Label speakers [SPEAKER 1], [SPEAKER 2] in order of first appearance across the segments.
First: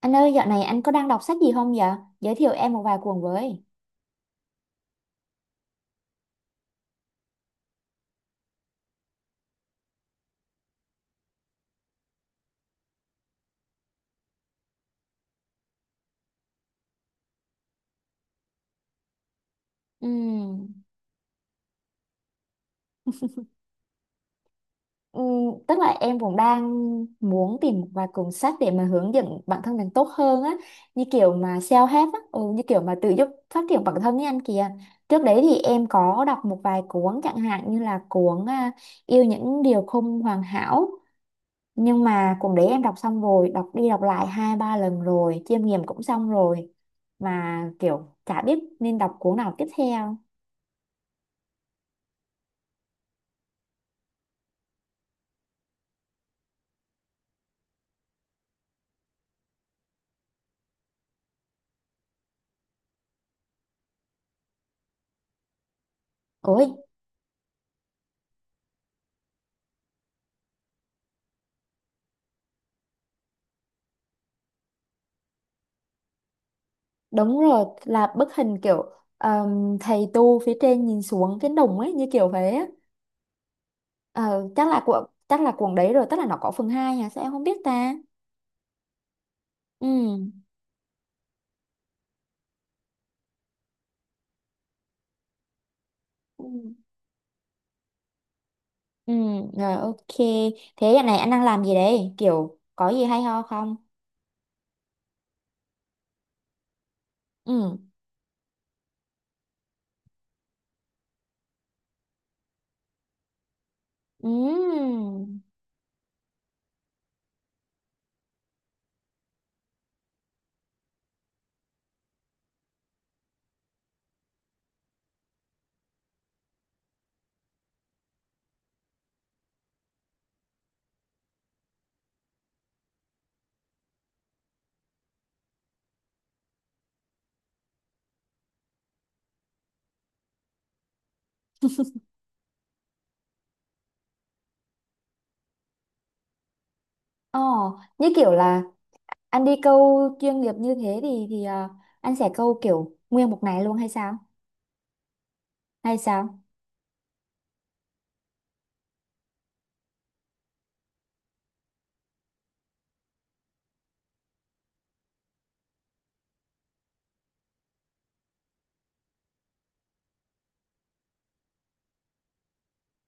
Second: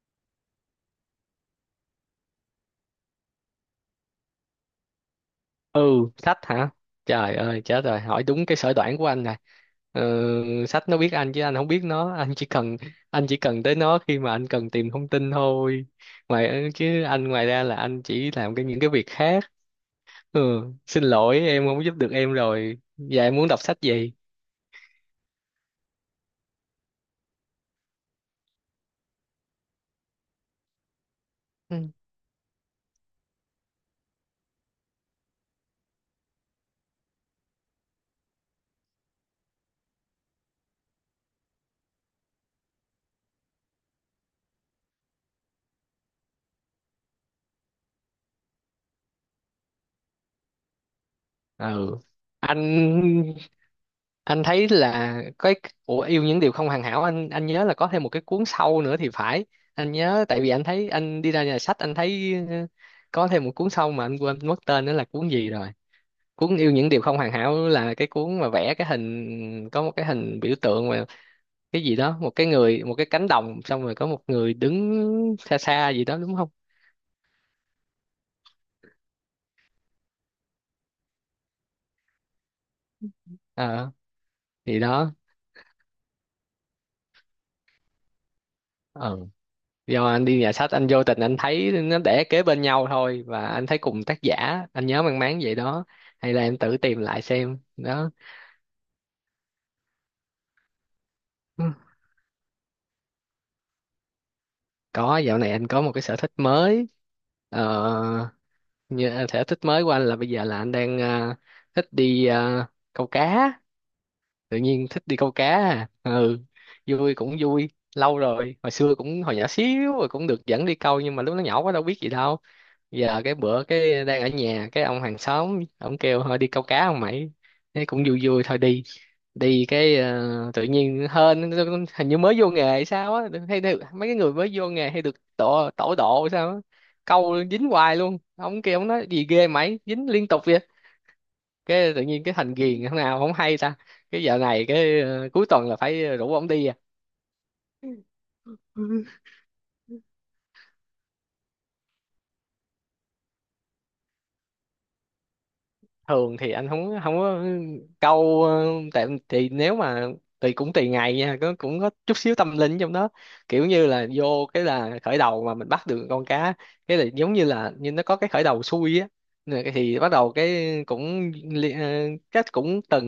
[SPEAKER 1] Anh ơi, dạo này anh có đang đọc sách gì không vậy? Giới thiệu em một vài cuốn với.
[SPEAKER 2] Ừ, sách hả? Trời ơi chết rồi, hỏi đúng cái sở đoản của anh này. Ừ, sách nó biết anh chứ anh không biết nó. Anh chỉ cần tới nó khi mà anh cần tìm thông tin thôi. Ngoài chứ anh ngoài ra là anh chỉ làm cái những cái việc khác. Ừ,
[SPEAKER 1] Ừm,
[SPEAKER 2] xin lỗi em không giúp được em rồi. Và em muốn đọc sách gì?
[SPEAKER 1] tức là em cũng đang muốn tìm một vài cuốn sách để mà hướng dẫn bản thân mình tốt hơn á, như kiểu mà
[SPEAKER 2] Ừ.
[SPEAKER 1] self-help á, ừ, như kiểu mà tự giúp phát triển bản thân với anh kìa. Trước đấy thì em có đọc một vài cuốn chẳng hạn như là cuốn Yêu những điều không hoàn hảo. Nhưng mà cuốn đấy em đọc xong rồi, đọc đi đọc lại hai ba lần rồi, chiêm nghiệm cũng xong rồi. Mà kiểu chả biết nên đọc cuốn nào tiếp theo.
[SPEAKER 2] Ừ. anh anh thấy là cái của yêu những điều không hoàn hảo, anh nhớ là có thêm một cái cuốn sau nữa thì phải. Anh nhớ tại vì anh thấy anh đi ra nhà sách, anh thấy có thêm một cuốn sau mà anh quên mất tên nữa là cuốn gì rồi. Cuốn
[SPEAKER 1] Ôi,
[SPEAKER 2] yêu những điều không hoàn hảo là cái cuốn mà vẽ cái hình, có một cái hình biểu tượng mà cái gì đó, một cái người, một cái cánh đồng, xong rồi có một người đứng xa xa gì đó, đúng không?
[SPEAKER 1] đúng rồi, là bức hình kiểu thầy tu phía trên nhìn xuống cái đồng ấy như kiểu thế á.
[SPEAKER 2] Ờ,
[SPEAKER 1] Ờ, chắc
[SPEAKER 2] thì
[SPEAKER 1] là của
[SPEAKER 2] đó.
[SPEAKER 1] chắc là cuộn đấy rồi, tức là nó có phần 2 à, sao em không biết ta?
[SPEAKER 2] Ờ. Do
[SPEAKER 1] Ừ.
[SPEAKER 2] anh đi nhà sách anh vô tình anh thấy nó để kế bên nhau thôi, và anh thấy cùng tác giả. Anh nhớ mang máng vậy đó, hay là
[SPEAKER 1] Ừ.
[SPEAKER 2] em tự tìm lại xem đó.
[SPEAKER 1] Ừ, rồi ok. Thế giờ này anh đang làm
[SPEAKER 2] Ừ.
[SPEAKER 1] gì đấy? Kiểu có gì hay ho không?
[SPEAKER 2] Có, dạo này anh có một cái sở thích mới.
[SPEAKER 1] Ừ.
[SPEAKER 2] ờ, Như sở thích mới của anh là bây giờ là anh đang thích đi câu cá.
[SPEAKER 1] Ừ.
[SPEAKER 2] Tự nhiên thích đi câu cá à. Ừ, vui cũng vui. Lâu rồi, hồi xưa cũng hồi nhỏ xíu rồi cũng được dẫn đi câu, nhưng mà lúc nó nhỏ quá đâu biết gì đâu. Giờ cái bữa cái đang ở nhà, cái ông hàng xóm ông kêu thôi đi câu cá không mày. Thế cũng vui, vui thôi đi. Đi cái tự nhiên hên, hình như mới vô nghề hay sao á, hay được mấy cái người mới vô nghề hay được tổ tổ độ sao á, câu dính hoài luôn. Ông kia ông nói gì ghê mày dính liên tục vậy. Cái tự nhiên cái thành ghiền thế nào không hay ta. Cái giờ này cái cuối tuần là phải rủ ông đi à.
[SPEAKER 1] Ồ, như kiểu là anh đi câu chuyên nghiệp như thế thì anh sẽ câu kiểu nguyên một ngày luôn hay sao? Hay
[SPEAKER 2] Thường
[SPEAKER 1] sao?
[SPEAKER 2] thì anh không, không có. Câu tại thì nếu mà tùy, cũng tùy ngày nha. Có, cũng có chút xíu tâm linh trong đó. Kiểu như là vô cái là khởi đầu mà mình bắt được con cá, cái là giống như là như nó có cái khởi đầu xui á. Rồi cái thì bắt đầu cái cũng cách cũng từng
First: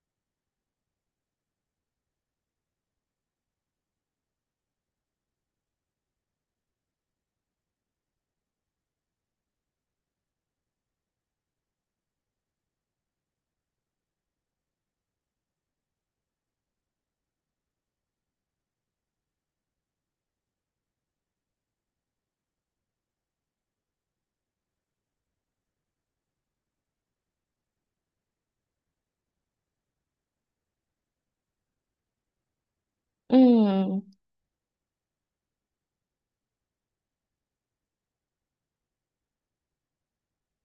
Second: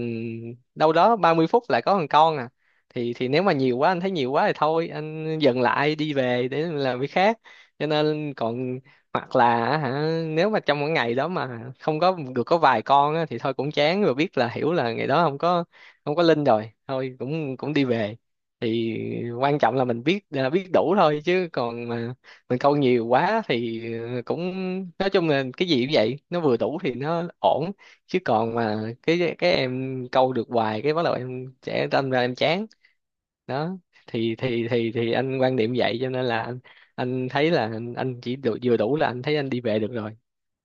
[SPEAKER 2] đâu đó 30 phút lại có thằng con à. Thì nếu mà nhiều quá, anh thấy nhiều quá thì thôi anh dừng lại đi về để làm việc khác. Cho nên còn hoặc là hả, nếu mà trong một ngày đó mà không có được có vài con á, thì thôi cũng chán rồi, biết là, hiểu là ngày đó không có, không có linh rồi, thôi cũng cũng đi về. Thì quan trọng là mình biết là biết đủ thôi. Chứ còn mà mình câu nhiều quá thì cũng, nói chung là cái gì cũng vậy, nó vừa đủ thì nó ổn. Chứ còn mà cái em câu được hoài cái bắt đầu em sẽ đâm ra em chán.
[SPEAKER 1] Ừ.
[SPEAKER 2] Đó, thì anh quan điểm vậy cho nên là anh thấy là anh chỉ đủ, vừa đủ là anh thấy anh đi về được rồi.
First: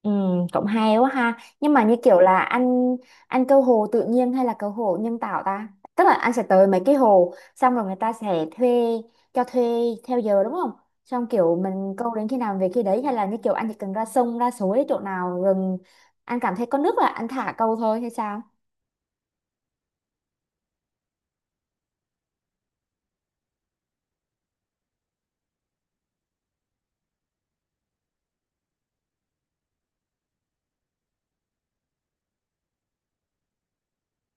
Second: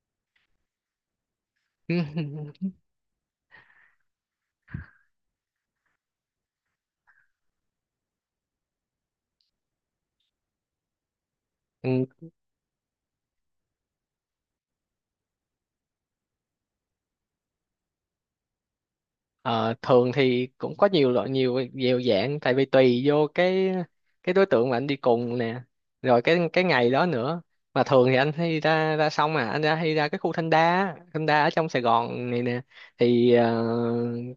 [SPEAKER 1] Ừ, cũng hay quá ha. Nhưng mà như kiểu là anh câu hồ tự nhiên hay là câu hồ nhân tạo ta? Tức là anh sẽ tới mấy cái hồ xong rồi người ta sẽ thuê cho thuê theo giờ đúng không? Xong kiểu mình
[SPEAKER 2] Ừ.
[SPEAKER 1] câu đến khi nào về khi đấy hay là như kiểu anh chỉ cần ra sông ra suối chỗ nào rừng anh cảm thấy có nước là anh thả câu thôi hay sao?
[SPEAKER 2] Ờ, thường thì cũng có nhiều loại, nhiều nhiều dạng, tại vì tùy vô cái đối tượng mà anh đi cùng nè, rồi cái ngày đó nữa. Mà thường thì anh hay ra ra xong à, anh ra hay ra cái khu Thanh Đa á, Thanh Đa ở trong Sài Gòn này nè. Thì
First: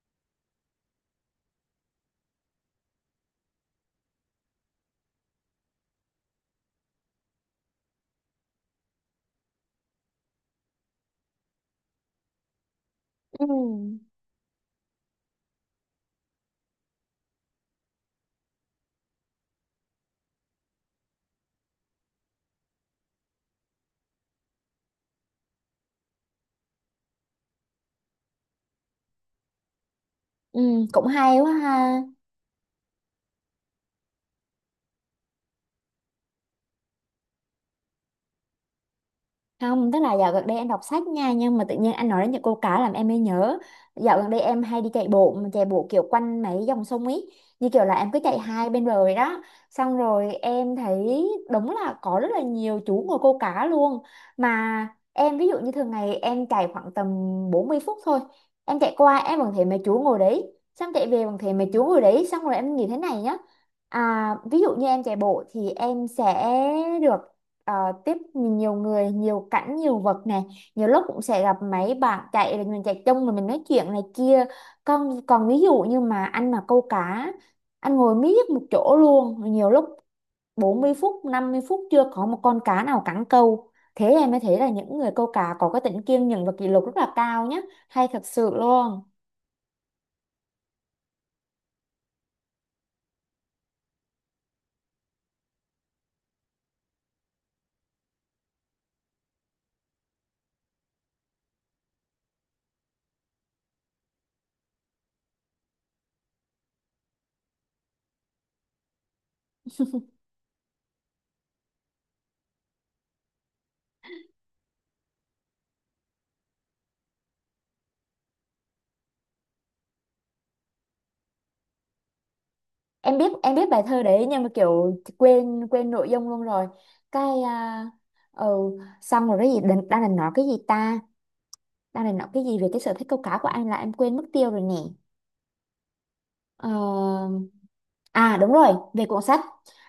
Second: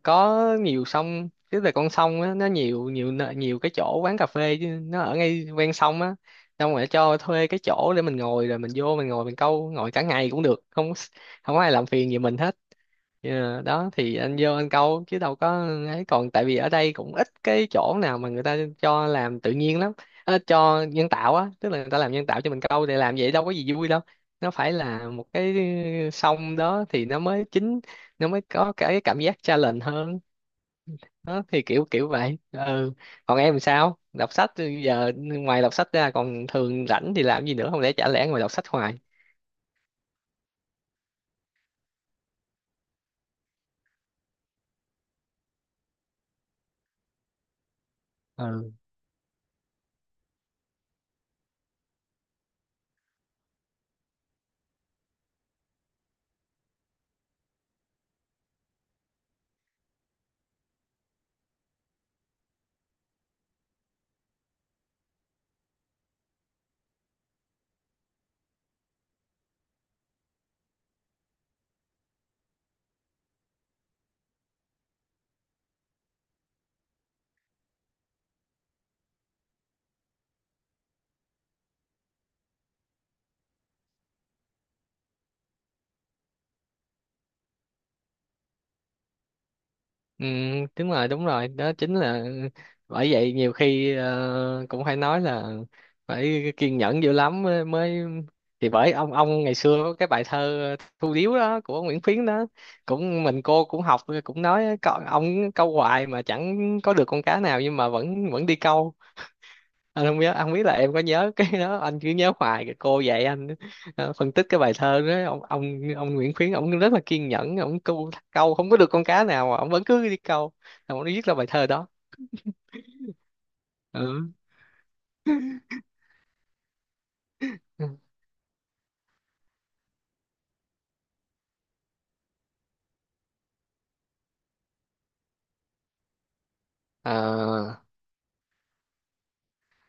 [SPEAKER 2] có nhiều sông, tức là con sông á, nó nhiều, nhiều cái chỗ quán cà phê chứ, nó ở ngay ven sông á. Xong rồi cho thuê cái chỗ để mình ngồi, rồi mình vô mình ngồi mình câu, ngồi cả ngày cũng được, không không có ai làm phiền gì mình hết.
[SPEAKER 1] Ừ.
[SPEAKER 2] Ờ, đó thì anh vô anh câu chứ đâu có ấy, còn tại vì ở đây cũng ít cái chỗ nào mà người ta cho làm tự nhiên lắm. Ờ, cho nhân tạo á, tức là người ta làm nhân tạo cho mình câu để làm vậy đâu có gì vui đâu. Nó phải là một cái sông đó thì nó mới chính, nó mới có cái cảm giác challenge hơn.
[SPEAKER 1] Ừ, cũng hay
[SPEAKER 2] Đó
[SPEAKER 1] quá
[SPEAKER 2] thì kiểu
[SPEAKER 1] ha.
[SPEAKER 2] kiểu vậy. Ừ, còn em sao, đọc sách. Giờ ngoài đọc sách ra còn thường rảnh thì làm gì nữa, không lẽ chả lẽ ngồi đọc sách hoài.
[SPEAKER 1] Không, tức là dạo gần đây em đọc sách nha. Nhưng mà tự nhiên anh nói đến những câu cá làm em mới nhớ. Dạo gần đây em hay đi chạy bộ mà. Chạy bộ kiểu quanh mấy dòng sông ấy. Như kiểu là em cứ chạy hai bên bờ rồi đó. Xong rồi em thấy đúng là có rất là nhiều chú ngồi câu cá luôn. Mà em ví dụ như thường ngày em chạy khoảng tầm 40 phút thôi. Em chạy qua em vẫn thấy mấy chú ngồi đấy. Xong chạy về vẫn thấy mấy chú ngồi đấy. Xong rồi em nghĩ thế này nhá. À, ví dụ như em chạy bộ thì em sẽ được ờ, tiếp nhiều người, nhiều cảnh, nhiều vật này. Nhiều lúc cũng sẽ gặp mấy bạn chạy là mình chạy chung mà mình nói chuyện này kia. Còn còn ví dụ như mà anh mà câu cá, anh ngồi miết một chỗ luôn, nhiều lúc 40 phút, 50 phút chưa có một con cá nào cắn câu. Thế em mới thấy là những người câu cá có cái tính kiên nhẫn và kỷ luật rất là cao nhé, hay thật sự luôn.
[SPEAKER 2] Ừ, đúng rồi, đúng rồi, đó chính là, bởi vậy nhiều khi cũng phải nói là phải kiên nhẫn dữ lắm mới, mới, thì bởi ông ngày xưa có cái bài thơ Thu Điếu đó, của Nguyễn Khuyến đó, cũng mình cô cũng học cũng nói, "Có- ông câu hoài mà chẳng có được con cá nào nhưng mà vẫn vẫn đi câu." Anh không nhớ, anh không biết là em có nhớ cái đó, anh cứ nhớ hoài cái cô dạy anh phân tích cái bài thơ đó. Ông Nguyễn Khuyến ông rất là kiên nhẫn, ông câu câu không có được con cá nào mà ông vẫn cứ đi câu. Rồi ông viết ra bài thơ đó.
[SPEAKER 1] Em biết em biết bài thơ đấy
[SPEAKER 2] Ừ.
[SPEAKER 1] nhưng mà kiểu quên quên nội dung luôn rồi. cái à, ừ, Xong rồi cái gì đang định nói cái gì ta, đang định nói cái gì về cái sở thích câu cá của anh là em quên mất tiêu rồi nè. Ờ,
[SPEAKER 2] Ờ.
[SPEAKER 1] à đúng rồi, về cuốn sách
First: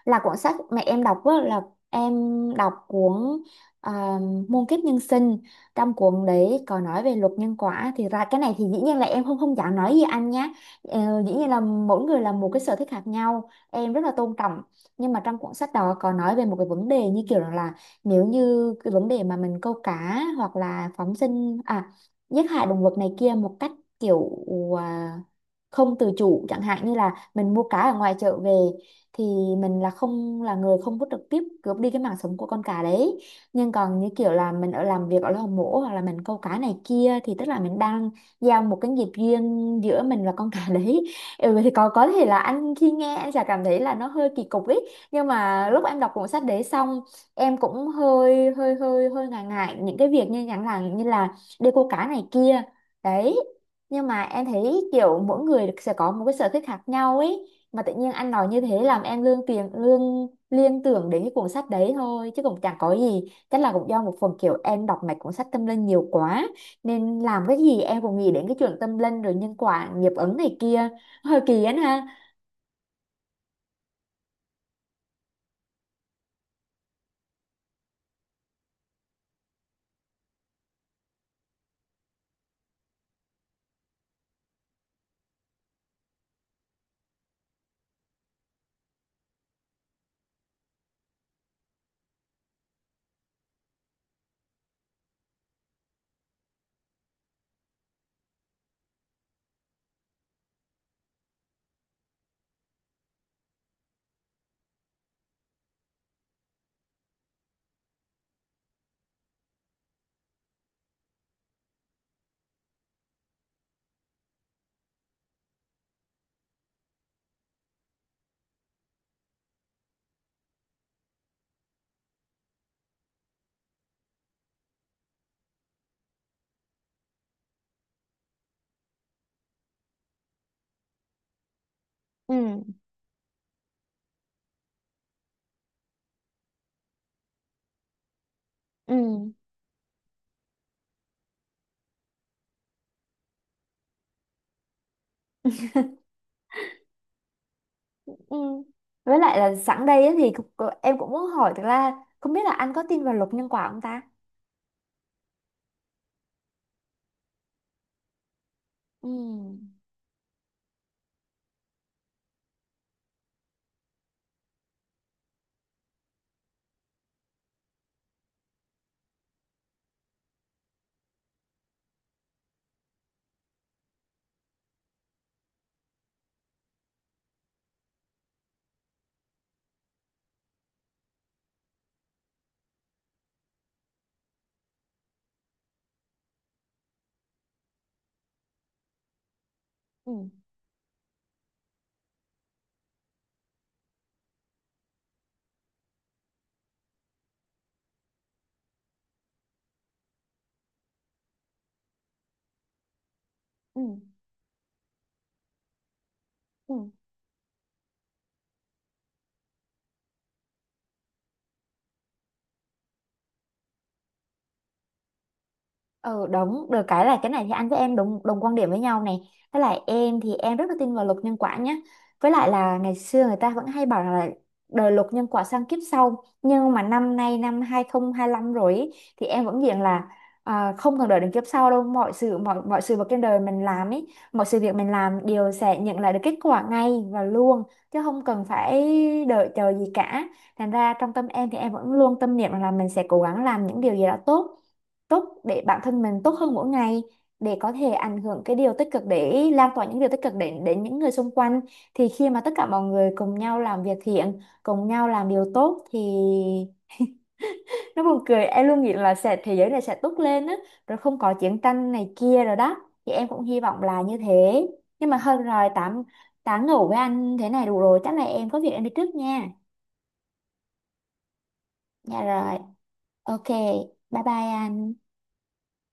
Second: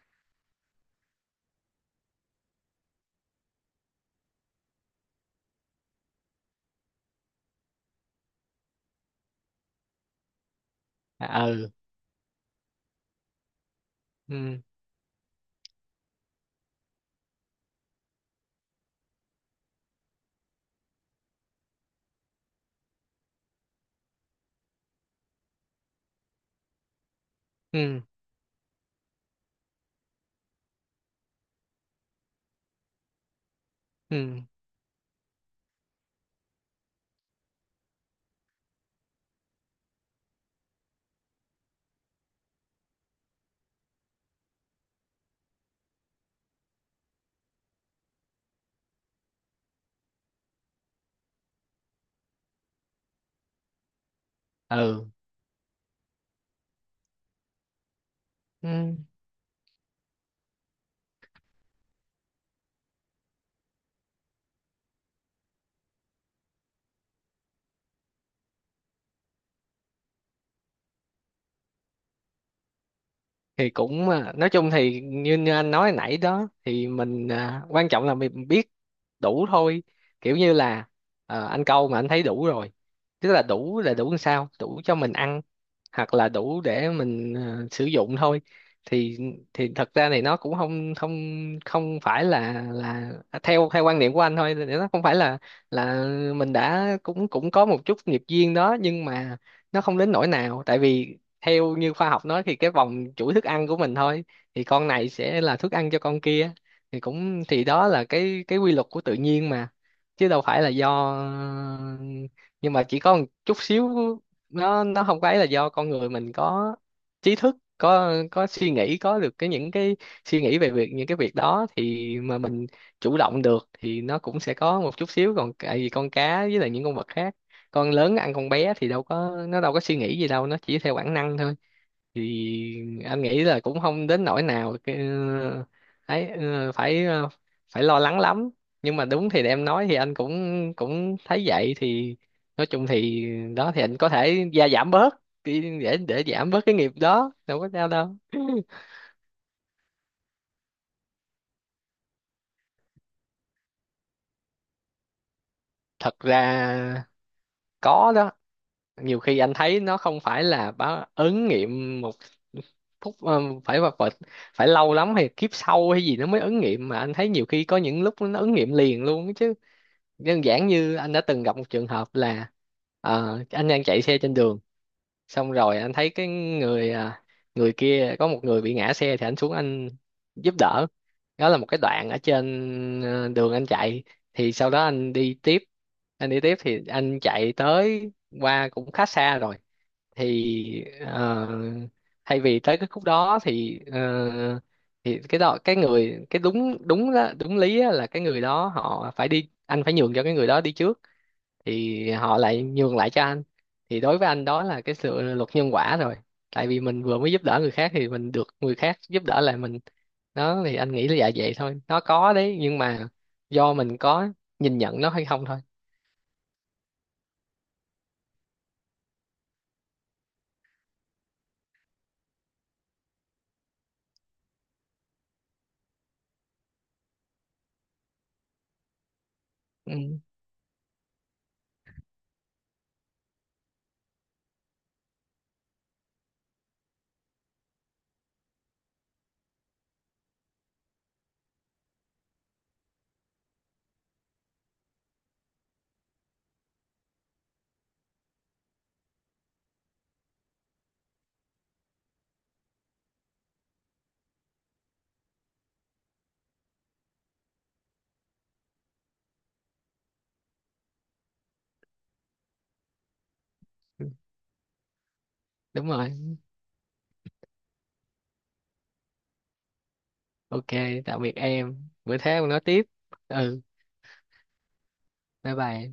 [SPEAKER 1] là cuốn sách mẹ em đọc á, là em đọc cuốn à, Muôn kiếp nhân sinh, trong cuốn đấy có nói về luật nhân quả. Thì ra cái này thì dĩ nhiên là em không không dám nói gì anh nhé. Ờ, dĩ
[SPEAKER 2] À,
[SPEAKER 1] nhiên là
[SPEAKER 2] ừ.
[SPEAKER 1] mỗi người là một cái sở thích khác nhau, em rất là tôn
[SPEAKER 2] Ừ.
[SPEAKER 1] trọng. Nhưng mà trong cuốn sách đó có nói về một cái vấn đề như kiểu là nếu như cái vấn đề mà mình câu cá hoặc là phóng sinh à, giết hại động vật này kia một cách kiểu à, không tự chủ, chẳng hạn như là mình mua cá ở
[SPEAKER 2] Ừ.
[SPEAKER 1] ngoài chợ về thì mình là không là người không có trực tiếp cướp đi cái mạng sống của con cá đấy. Nhưng còn như kiểu
[SPEAKER 2] Ừ.
[SPEAKER 1] là mình ở làm việc ở lò mổ hoặc là mình câu cá này kia thì tức là mình đang giao một cái nghiệp riêng giữa mình và con cá đấy. Ừ, vậy thì có thể là anh khi nghe anh sẽ cảm thấy là nó hơi kỳ cục ấy, nhưng mà lúc em đọc cuốn sách đấy xong em cũng hơi hơi hơi hơi ngại ngại những cái việc như chẳng là như là đi câu cá này kia đấy. Nhưng mà em thấy
[SPEAKER 2] Ừ.
[SPEAKER 1] kiểu mỗi người sẽ có một cái sở thích khác nhau ấy, mà tự nhiên anh nói như thế
[SPEAKER 2] Ừ.
[SPEAKER 1] làm em lương tiền lương liên tưởng đến cái cuốn sách đấy thôi, chứ cũng chẳng có gì, chắc là cũng do một phần kiểu em đọc mấy cuốn sách tâm linh nhiều quá nên làm cái gì em cũng nghĩ đến cái chuyện tâm linh rồi nhân quả nghiệp ứng này kia hơi kỳ ấy ha.
[SPEAKER 2] Thì cũng à, nói chung thì như, như anh nói nãy đó, thì mình à, quan trọng là mình biết đủ thôi. Kiểu như là anh câu mà anh thấy đủ rồi, tức là đủ, là đủ làm sao đủ cho mình ăn hoặc là đủ để mình sử dụng thôi. thì thì thật ra này nó cũng không, không phải là, theo theo quan niệm của anh thôi thì nó không phải là, mình đã cũng cũng có một chút nghiệp duyên đó, nhưng mà nó không đến nỗi nào. Tại vì theo như khoa học nói thì cái vòng chuỗi thức ăn của mình thôi, thì con này sẽ là thức ăn cho con kia, thì cũng, thì đó là cái quy luật của tự nhiên mà, chứ đâu phải là do. Nhưng mà chỉ có một chút xíu, nó không có ấy, là do con người mình có trí thức, có suy nghĩ, có được cái những cái suy nghĩ về việc những cái việc đó, thì mà mình chủ động được thì nó cũng sẽ có một chút xíu. Còn tại vì con cá với lại những con vật khác, con lớn ăn con bé, thì đâu có, nó đâu có suy nghĩ gì đâu, nó chỉ theo bản năng thôi.
[SPEAKER 1] Ừ.
[SPEAKER 2] Thì anh nghĩ là cũng không đến nỗi nào cái ấy phải phải lo lắng lắm. Nhưng mà đúng
[SPEAKER 1] Ừ.
[SPEAKER 2] thì em nói thì anh cũng cũng thấy vậy. Thì nói chung thì đó, thì anh có thể gia giảm bớt đi để giảm bớt cái nghiệp đó, đâu có sao đâu.
[SPEAKER 1] Ừ. Với lại là sẵn đây á thì em cũng muốn hỏi, thực ra không biết là anh có tin vào luật nhân quả không ta.
[SPEAKER 2] Thật ra có đó.
[SPEAKER 1] Ừ.
[SPEAKER 2] Nhiều khi anh thấy nó không phải là báo ứng nghiệm một phút, phải vật vật phải lâu lắm hay kiếp sau hay gì nó mới ứng nghiệm, mà anh thấy nhiều khi có những lúc nó ứng nghiệm liền luôn chứ. Đơn giản như anh đã từng gặp một trường hợp là anh đang chạy xe trên đường, xong rồi anh thấy cái người người kia, có một người bị ngã xe, thì anh xuống anh giúp đỡ. Đó là một cái đoạn ở trên đường anh chạy. Thì sau đó anh đi tiếp, anh đi tiếp thì anh chạy tới qua cũng khá xa rồi.
[SPEAKER 1] Ừ.
[SPEAKER 2] Thì thay vì tới cái khúc đó thì thì cái đó cái người cái đúng đúng đó, đúng lý á là cái người đó họ phải đi, anh phải nhường cho cái người đó đi trước, thì họ lại nhường lại cho anh.
[SPEAKER 1] Ừ.
[SPEAKER 2] Thì đối với anh đó là cái sự luật nhân quả rồi. Tại vì
[SPEAKER 1] Ừ.
[SPEAKER 2] mình vừa mới giúp đỡ người khác thì mình được người khác giúp đỡ lại mình. Đó, thì anh nghĩ là dạ vậy thôi, nó có đấy, nhưng mà do mình có nhìn nhận nó hay không thôi.
[SPEAKER 1] Ừ đúng, được cái là cái này thì anh với em đồng đồng quan điểm với nhau này. Với lại em thì em rất là tin vào luật nhân quả nhé. Với lại là ngày xưa người ta vẫn hay bảo là đời luật nhân quả sang kiếp sau. Nhưng mà năm nay năm 2025 rồi ý, thì em vẫn diện là
[SPEAKER 2] Ừ,
[SPEAKER 1] không cần đợi đến kiếp sau đâu. Mọi sự vật trên đời mình làm ấy, mọi sự việc mình làm đều sẽ nhận lại được kết quả ngay và luôn, chứ không cần phải đợi chờ gì cả. Thành ra trong tâm em thì em vẫn luôn tâm niệm là mình sẽ cố gắng làm những điều gì đó tốt tốt để bản thân mình tốt hơn mỗi ngày, để có thể ảnh hưởng cái điều tích cực, để lan tỏa những điều tích cực đến đến những người xung quanh. Thì khi mà tất cả mọi người cùng nhau làm việc thiện, cùng nhau làm điều tốt thì nó buồn cười, em luôn nghĩ là sẽ thế giới này sẽ tốt lên á, rồi không có chiến tranh này kia rồi đó, thì em cũng hy vọng là như thế. Nhưng mà hơn rồi,
[SPEAKER 2] đúng
[SPEAKER 1] tám
[SPEAKER 2] rồi.
[SPEAKER 1] tám ngủ với anh thế này đủ rồi, chắc là em có việc em đi trước nha.
[SPEAKER 2] OK, tạm biệt em, bữa
[SPEAKER 1] Dạ
[SPEAKER 2] khác mình
[SPEAKER 1] rồi.
[SPEAKER 2] nói tiếp.
[SPEAKER 1] Ok.
[SPEAKER 2] Ừ,
[SPEAKER 1] Bye bye anh.
[SPEAKER 2] bye bye.